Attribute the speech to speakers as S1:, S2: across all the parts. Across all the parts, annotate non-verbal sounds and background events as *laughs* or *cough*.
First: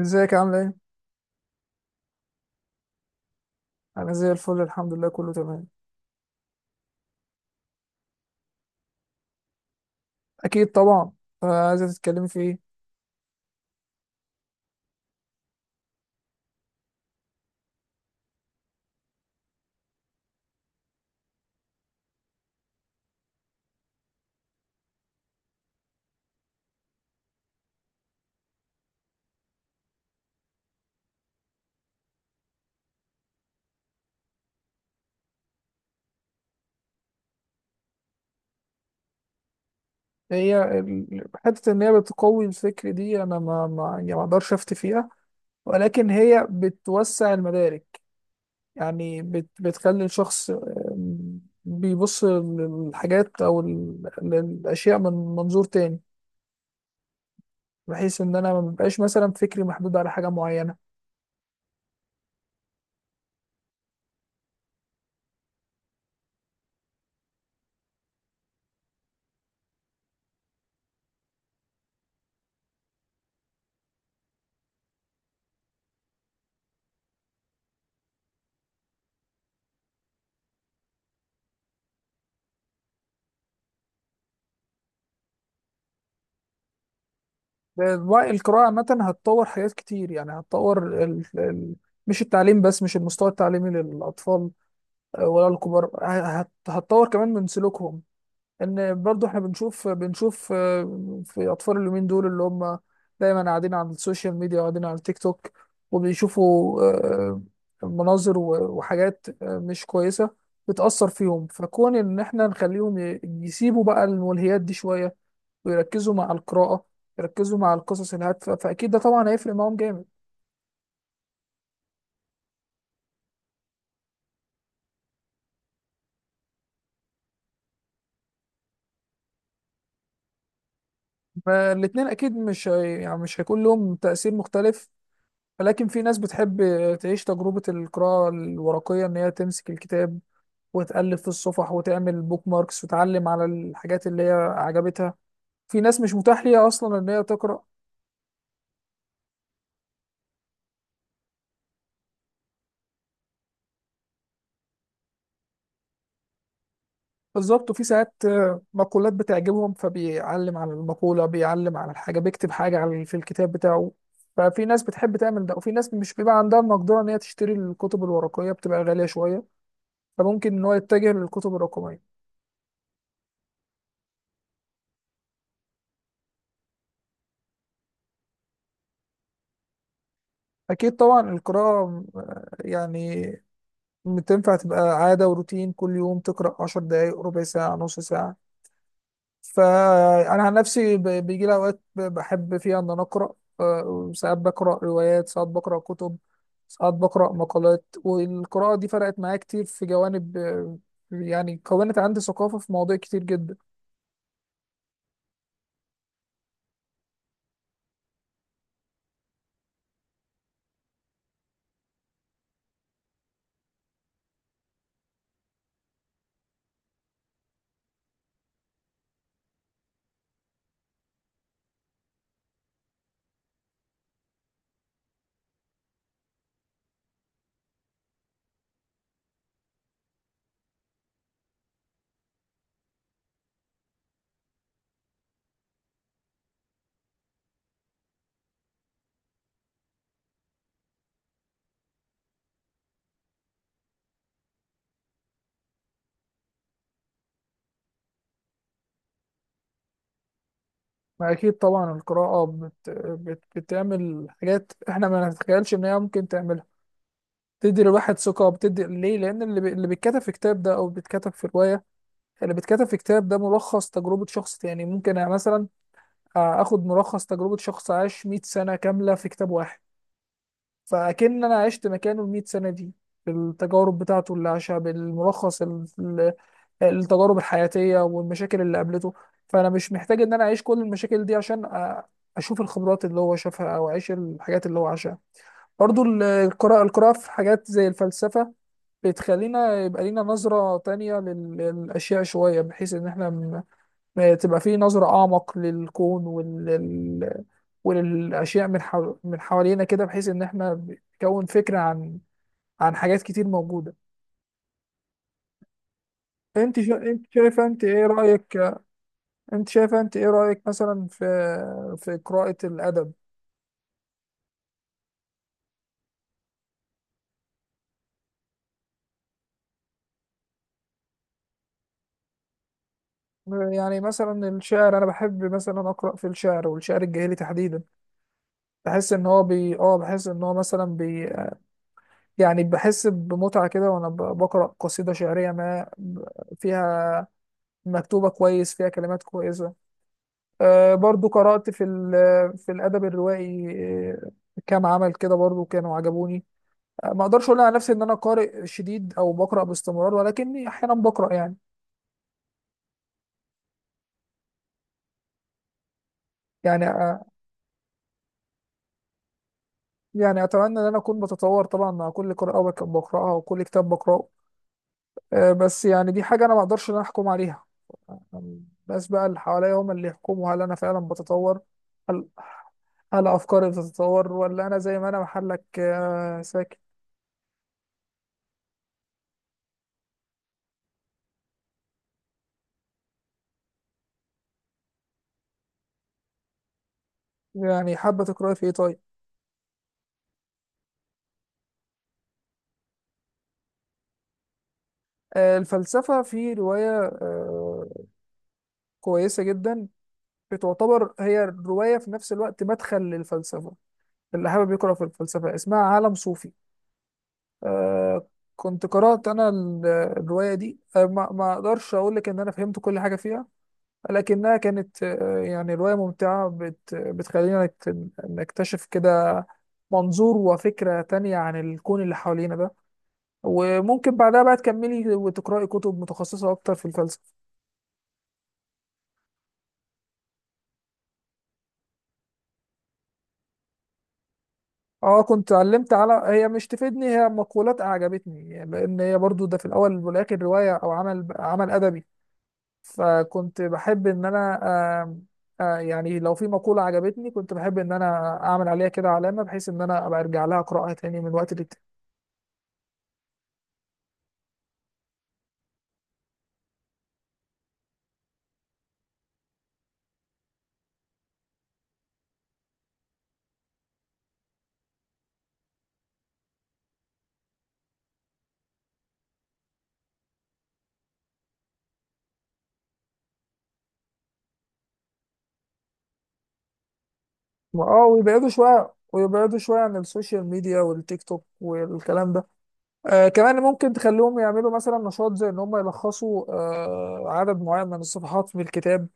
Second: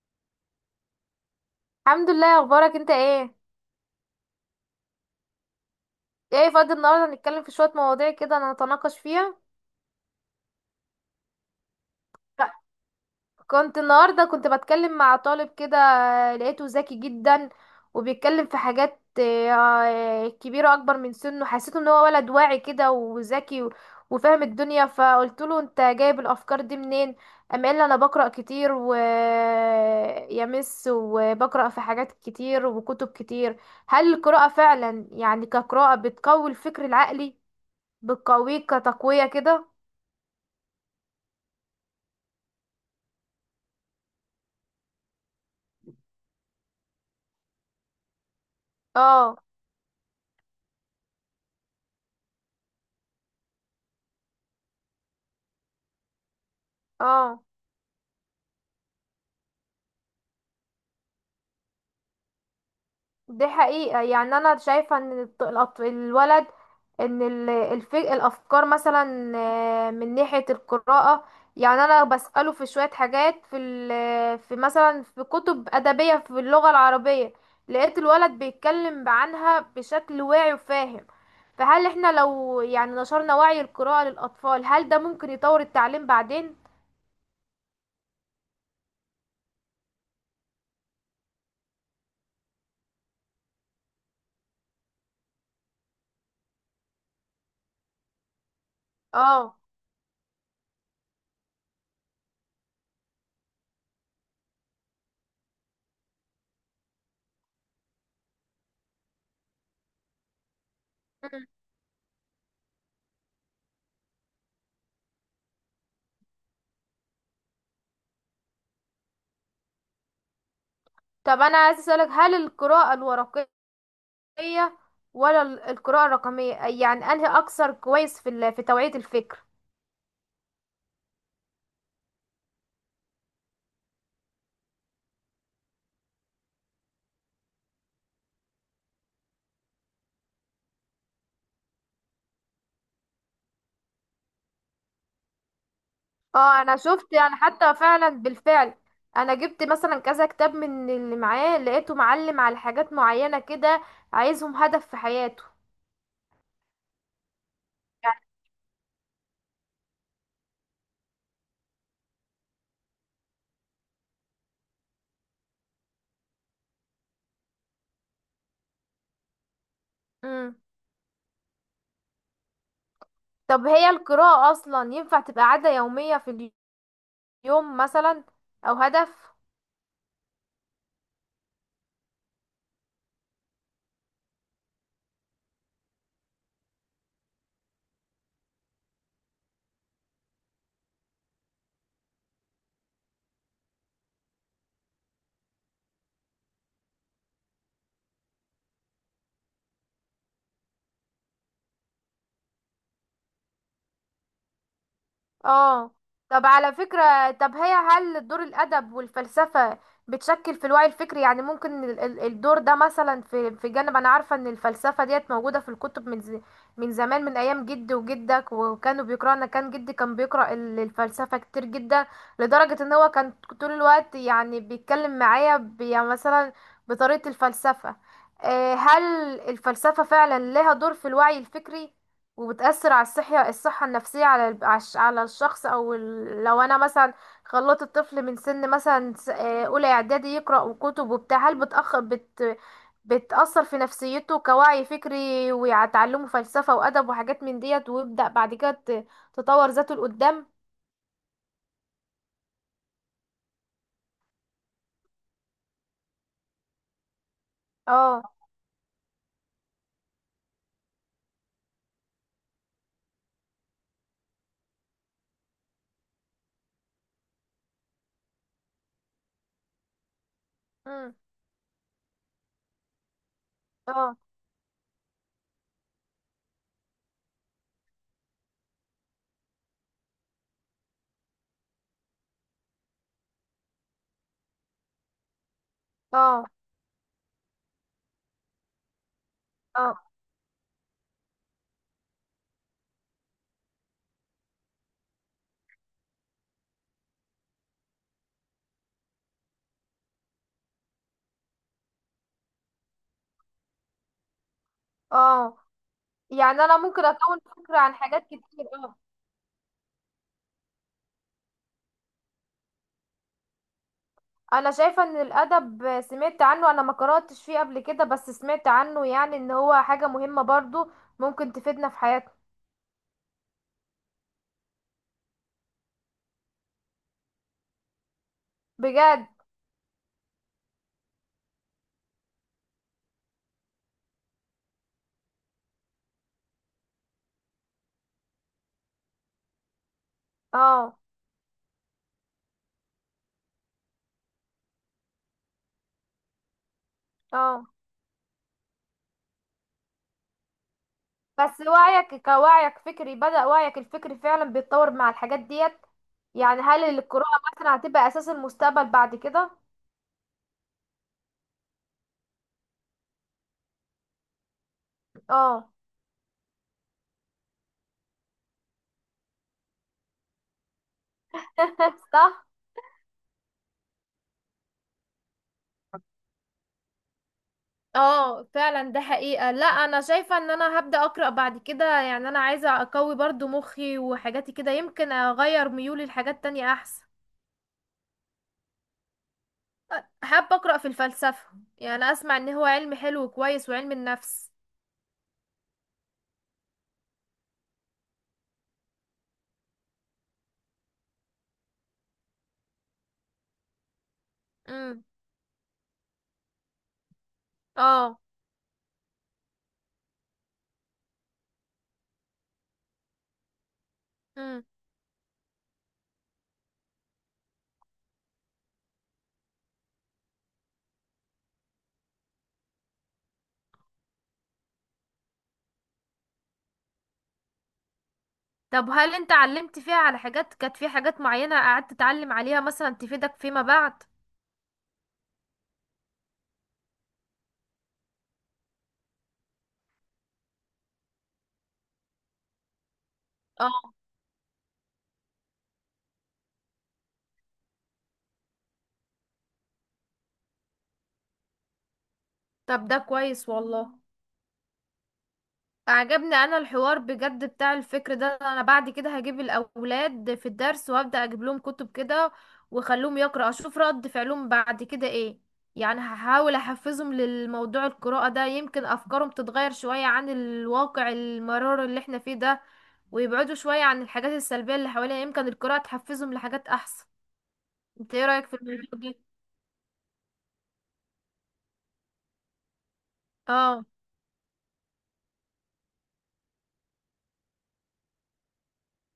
S1: ازيك عاملة ايه؟
S2: الحمد لله. اخبارك انت ايه؟
S1: أنا زي الفل، الحمد لله، كله تمام.
S2: ايه، فاضي النهارده نتكلم في شويه مواضيع كده نتناقش فيها؟
S1: أكيد طبعا. عايزة تتكلمي في ايه؟
S2: النهارده كنت بتكلم مع طالب كده. لقيته ذكي جدا، وبيتكلم في حاجات كبيره اكبر من سنه. حسيت ان هو ولد واعي كده وذكي وفاهم الدنيا، فقلت له انت جايب الافكار دي منين؟ قام قال لي انا بقرا كتير ويا مس، وبقرا في حاجات كتير وكتب كتير. هل القراءه فعلا يعني كقراءه بتقوي الفكر العقلي؟ بتقويك كتقوية كده؟
S1: هي حتة إن هي بتقوي الفكر دي أنا ما أقدرش أفتي فيها، ولكن هي بتوسع المدارك. يعني
S2: اه.
S1: بتخلي الشخص بيبص للحاجات أو للأشياء من منظور تاني،
S2: اه.
S1: بحيث إن أنا ما ببقاش مثلا فكري محدود على حاجة معينة.
S2: دي حقيقة، يعني انا شايفة ان الولد، ان الافكار مثلا، من ناحية القراءة. يعني انا بسأله في شوية حاجات، في مثلا في كتب ادبية في اللغة العربية. لقيت الولد بيتكلم عنها بشكل واعي وفاهم. فهل احنا لو يعني نشرنا وعي القراءة للأطفال هل ده ممكن يطور التعليم بعدين؟
S1: القراءة عامة هتطور حاجات كتير. يعني هتطور مش التعليم بس، مش المستوى التعليمي للأطفال ولا الكبار، هتطور كمان من سلوكهم. إن برضو إحنا
S2: اه.
S1: بنشوف في أطفال اليومين دول اللي هم دايما قاعدين على السوشيال ميديا وقاعدين على التيك توك، وبيشوفوا مناظر وحاجات مش كويسة بتأثر فيهم. فكون إن إحنا نخليهم يسيبوا بقى الملهيات دي شوية ويركزوا مع القراءة، يركزوا مع القصص الهادفة، فأكيد ده طبعا هيفرق معاهم جامد.
S2: طب انا عايز اسالك، هل القراءه الورقيه ولا القراءه الرقميه، يعني انهي اكثر كويس في توعيه الفكر؟
S1: فالاتنين أكيد مش هي... يعني مش هيكون لهم تأثير مختلف، ولكن في ناس بتحب تعيش تجربة القراءة الورقية، إن هي تمسك الكتاب وتألف في الصفح وتعمل بوك ماركس وتعلم على الحاجات اللي هي عجبتها. في ناس مش متاح
S2: اه،
S1: ليها
S2: انا
S1: أصلا إن
S2: شفت
S1: هي
S2: يعني
S1: تقرأ.
S2: حتى فعلا بالفعل. انا جبت مثلا كذا كتاب من اللي معاه لقيته معلم على حاجات معينه كده، عايزهم هدف في حياته.
S1: بالظبط، وفي ساعات
S2: يعني.
S1: مقولات بتعجبهم، فبيعلم على المقولة، بيعلم على الحاجة، بيكتب حاجة على في الكتاب بتاعه. ففي ناس بتحب تعمل ده، وفي ناس مش بيبقى عندها المقدرة إن هي تشتري الكتب الورقية، بتبقى غالية شوية، فممكن
S2: امم.
S1: إن هو يتجه للكتب الرقمية.
S2: طب هي القراءه اصلا ينفع تبقى عاده يوميه في اليوم مثلا، او هدف؟
S1: أكيد طبعا القراءة يعني تنفع تبقى عادة وروتين، كل يوم تقرأ عشر دقايق، ربع ساعة، نص ساعة. فأنا عن نفسي بيجي لي أوقات بحب فيها إن أنا أقرأ. ساعات بقرأ روايات، ساعات بقرأ كتب، ساعات بقرأ مقالات، والقراءة دي فرقت معايا كتير في جوانب. يعني كونت عندي ثقافة في مواضيع كتير جدا.
S2: اه. طب على فكرة، طب هي هل دور الأدب والفلسفة بتشكل في الوعي الفكري، يعني ممكن الدور ده مثلا في جانب. أنا عارفة إن الفلسفة ديت موجودة في الكتب من زمان، من أيام جدي وجدك وكانوا بيقرأوا. أنا كان جدي كان بيقرأ الفلسفة كتير جدا، لدرجة إن هو كان طول الوقت يعني بيتكلم معايا يعني مثلا بطريقة الفلسفة. هل الفلسفة فعلا لها دور في الوعي الفكري وبتأثر على الصحة النفسية، على الشخص، لو انا مثلا خلطت الطفل من سن مثلا اولى اعدادي يقرأ كتب وبتاع، هل بتأخ بت بتأثر في نفسيته كوعي فكري وتعلمه فلسفة وأدب وحاجات من ديت، ويبدأ بعد كده تطور ذاته لقدام.
S1: أكيد طبعا القراءة بتعمل حاجات إحنا ما نتخيلش إن هي ممكن تعملها. بتدي الواحد
S2: اه.
S1: ثقة، بتدي ليه؟ لأن اللي بيتكتب في كتاب ده أو بيتكتب في رواية، اللي بيتكتب في كتاب ده ملخص تجربة شخص. يعني ممكن يعني مثلا هاخد ملخص تجربة شخص عاش 100 سنة كاملة في كتاب واحد،
S2: امم.
S1: فأكن أنا عشت مكانه ال 100 سنة دي بالتجارب
S2: اه.
S1: بتاعته اللي عاشها، بالملخص التجارب الحياتية والمشاكل اللي قابلته. فأنا مش محتاج إن أنا أعيش كل المشاكل دي عشان أشوف الخبرات اللي هو شافها أو أعيش الحاجات اللي هو عاشها. برضو
S2: اه.
S1: القراءة في حاجات زي الفلسفة بتخلينا
S2: اه.
S1: يبقى لينا نظرة تانية للأشياء شوية، بحيث إن إحنا تبقى فيه نظرة أعمق للكون وللأشياء من حوالينا كده، بحيث إن إحنا بنكون فكرة عن عن حاجات كتير موجودة.
S2: اه. يعني انا ممكن
S1: أنت
S2: اكون
S1: شايفة،
S2: فكرة
S1: أنت
S2: عن
S1: إيه
S2: حاجات
S1: رأيك؟
S2: كتير. اه.
S1: أنت شايفة أنت إيه رأيك مثلا في في قراءة الأدب؟
S2: انا شايفة ان الادب سمعت عنه، انا ما قرأتش فيه قبل كده بس سمعت عنه، يعني ان هو حاجة مهمة برضو ممكن تفيدنا في حياتنا.
S1: يعني مثلا الشعر، أنا بحب مثلا أقرأ في الشعر، والشعر الجاهلي تحديدا.
S2: بجد؟
S1: بحس إن هو مثلا بي يعني بحس بمتعة كده، وأنا بقرأ قصيدة شعرية ما، فيها مكتوبة كويس، فيها كلمات كويسة.
S2: اه.
S1: برضو قرأت في في الأدب الروائي. آه، كام عمل كده برضو كانوا عجبوني. ما أقدرش أقول
S2: اه.
S1: على نفسي إن أنا قارئ شديد أو بقرأ باستمرار، ولكني أحيانا بقرأ يعني.
S2: بس وعيك كوعيك فكري بدأ وعيك الفكري فعلا بيتطور مع الحاجات ديت. يعني
S1: يعني
S2: هل القراءة مثلا هتبقى اساس المستقبل بعد كده؟
S1: يعني أتمنى إن أنا أكون بتطور طبعا مع كل قراءة بقرأها وكل كتاب بقرأه.
S2: اه.
S1: بس يعني دي حاجة أنا ما أقدرش إن أنا أحكم عليها، الناس بقى اللي حواليا هم اللي يحكموا هل أنا فعلا بتطور،
S2: *laughs*
S1: هل
S2: صح.
S1: هل أفكاري بتتطور ولا أنا زي ما أنا محلك ساكت.
S2: اه، فعلا ده حقيقة. لا، انا شايفة ان انا هبدأ اقرأ بعد كده، يعني انا عايزة اقوي برضو مخي وحاجاتي كده، يمكن اغير ميولي لحاجات تانية احسن.
S1: يعني حابة تقرأي في إيه طيب؟
S2: حابة أقرأ في الفلسفة، يعني أسمع إن هو علم حلو وكويس، وعلم النفس.
S1: الفلسفة في رواية آه، كويسة جدا، بتعتبر هي الرواية في نفس الوقت مدخل للفلسفة اللي حابب يقرأ في
S2: امم.
S1: الفلسفة، اسمها عالم صوفي.
S2: اه.
S1: آه، كنت قرأت أنا الرواية دي. ما أقدرش أقول لك إن أنا فهمت كل حاجة فيها، لكنها
S2: امم.
S1: كانت يعني رواية ممتعة بتخلينا نكتشف كده منظور وفكرة تانية عن الكون اللي حوالينا ده، وممكن بعدها بقى تكملي وتقرأي كتب متخصصة أكتر في الفلسفة.
S2: طب هل أنت علمت فيها على حاجات، كانت في حاجات معينة قعدت تتعلم عليها مثلا تفيدك فيما بعد؟
S1: اه كنت علمت على، هي مش تفيدني، هي مقولات اعجبتني، لان هي برضو ده في الاول والاخر روايه او عمل ادبي، فكنت
S2: اه،
S1: بحب ان انا آم، آه، يعني لو في مقوله عجبتني كنت بحب ان انا اعمل عليها كده علامه، بحيث ان انا ابقى ارجع لها اقراها تاني من وقت للتاني.
S2: طب ده كويس والله. عجبني انا الحوار بجد بتاع الفكر ده، انا بعد كده هجيب الاولاد في الدرس وابدا اجيب لهم كتب كده، واخليهم يقرا اشوف رد فعلهم بعد كده ايه. يعني هحاول احفزهم للموضوع القراءة ده، يمكن افكارهم تتغير شوية عن الواقع المرار اللي احنا فيه ده، ويبعدوا شوية عن الحاجات السلبية اللي حوالينا، يمكن القراءة تحفزهم لحاجات احسن.
S1: اه
S2: انت ايه رأيك
S1: ويبعدوا
S2: في الموضوع
S1: شويه،
S2: ده؟
S1: عن السوشيال ميديا والتيك توك والكلام ده. آه كمان
S2: اه.
S1: ممكن تخليهم يعملوا مثلا نشاط زي ان هم يلخصوا آه عدد معين من الصفحات في الكتاب،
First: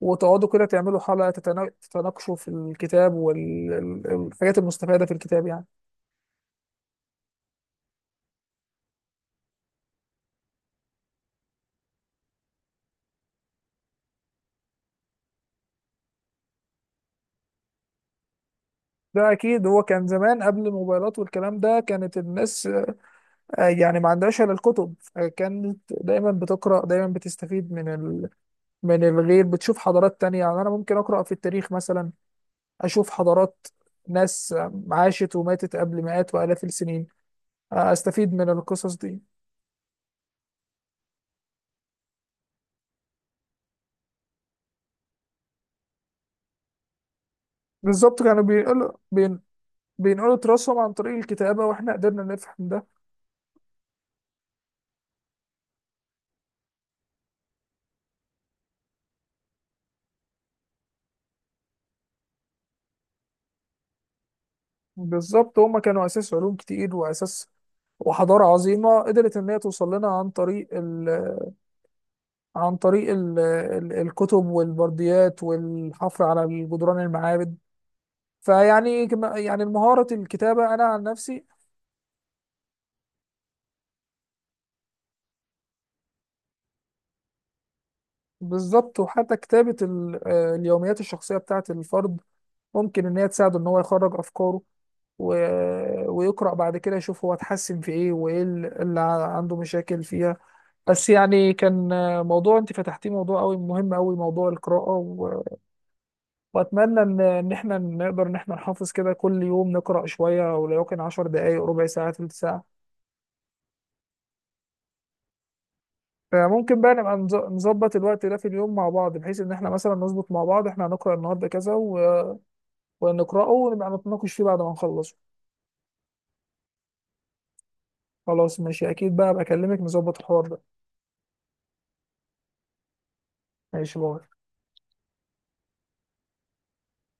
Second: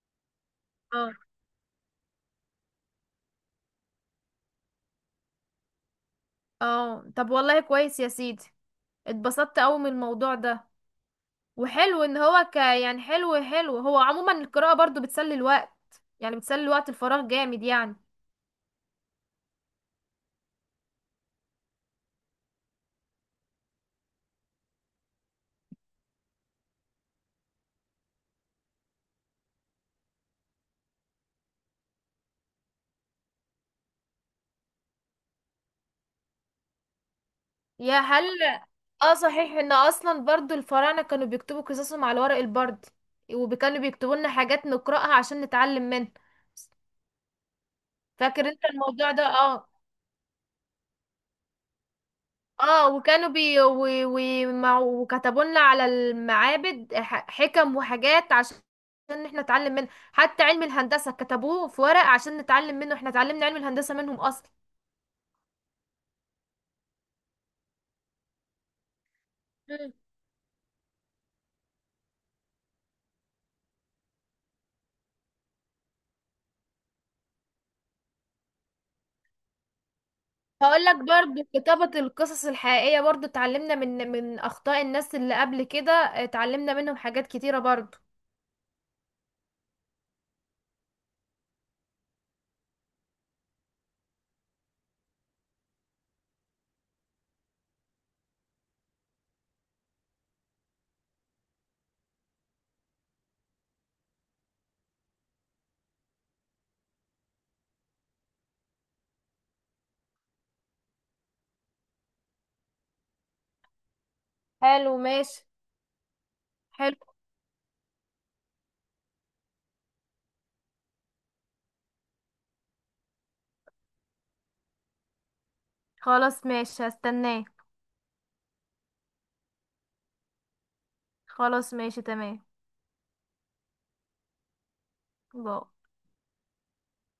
S1: وتقعدوا كده تعملوا
S2: اه.
S1: حلقة تتناقشوا في الكتاب والحاجات المستفادة في الكتاب يعني.
S2: اه، طب والله كويس يا سيدي. اتبسطت قوي من الموضوع ده، وحلو ان هو يعني حلو حلو، هو عموما القراءة برضو بتسلي الوقت، يعني بتسلي وقت الفراغ جامد يعني.
S1: ده أكيد، هو كان زمان قبل الموبايلات والكلام ده كانت الناس يعني ما عندهاش إلا الكتب، كانت دايما بتقرأ، دايما بتستفيد من من الغير، بتشوف حضارات تانية. يعني أنا ممكن أقرأ في التاريخ مثلا، أشوف حضارات، ناس عاشت وماتت قبل مئات وآلاف السنين.
S2: يا هل.
S1: أستفيد من القصص
S2: اه،
S1: دي.
S2: صحيح ان اصلا برضو الفراعنة كانوا بيكتبوا قصصهم على ورق البرد، وكانوا بيكتبوا لنا حاجات نقرأها عشان نتعلم منها.
S1: بالظبط، كانوا
S2: فاكر انت الموضوع ده؟ اه.
S1: بينقلوا تراثهم عن طريق الكتابة، وإحنا قدرنا نفهم ده.
S2: اه، وكانوا وكتبوا لنا على المعابد حكم وحاجات عشان ان احنا نتعلم منها. حتى علم الهندسة كتبوه في ورق عشان نتعلم منه، احنا اتعلمنا علم الهندسة منهم اصلا.
S1: بالظبط، هما كانوا اساس علوم كتير واساس، وحضاره عظيمه قدرت ان هي توصل لنا عن طريق ال الكتب والبرديات والحفر على جدران المعابد. يعني مهاره الكتابه انا
S2: هقول لك
S1: عن نفسي،
S2: برضو كتابة القصص الحقيقية برضو اتعلمنا من أخطاء الناس اللي قبل كده، اتعلمنا منهم حاجات كتيرة برضو.
S1: بالظبط، وحتى كتابه اليوميات الشخصيه بتاعه الفرد ممكن ان هي تساعده ان هو يخرج افكاره، ويقرا بعد كده يشوف هو اتحسن في ايه، وايه اللي عنده مشاكل فيها. بس يعني كان موضوع انت فتحتيه موضوع قوي، مهم قوي موضوع القراءة، واتمنى ان احنا نقدر ان احنا نحافظ كده كل يوم نقرأ شوية، ولو يمكن 10 دقائق، ربع ساعة، تلت ساعة،
S2: حلو، ماشي.
S1: فممكن بقى
S2: حلو.
S1: نبقى نظبط الوقت ده في اليوم مع بعض، بحيث ان احنا مثلا نظبط مع بعض احنا هنقرأ النهارده كذا ونقرأه ونبقى نتناقش فيه بعد ما نخلصه.
S2: خلاص، ماشي، هستناه.
S1: خلاص ماشي، اكيد بقى بكلمك نظبط الحوار ده.
S2: خلاص، ماشي، تمام.
S1: ماشي، باي.
S2: باي.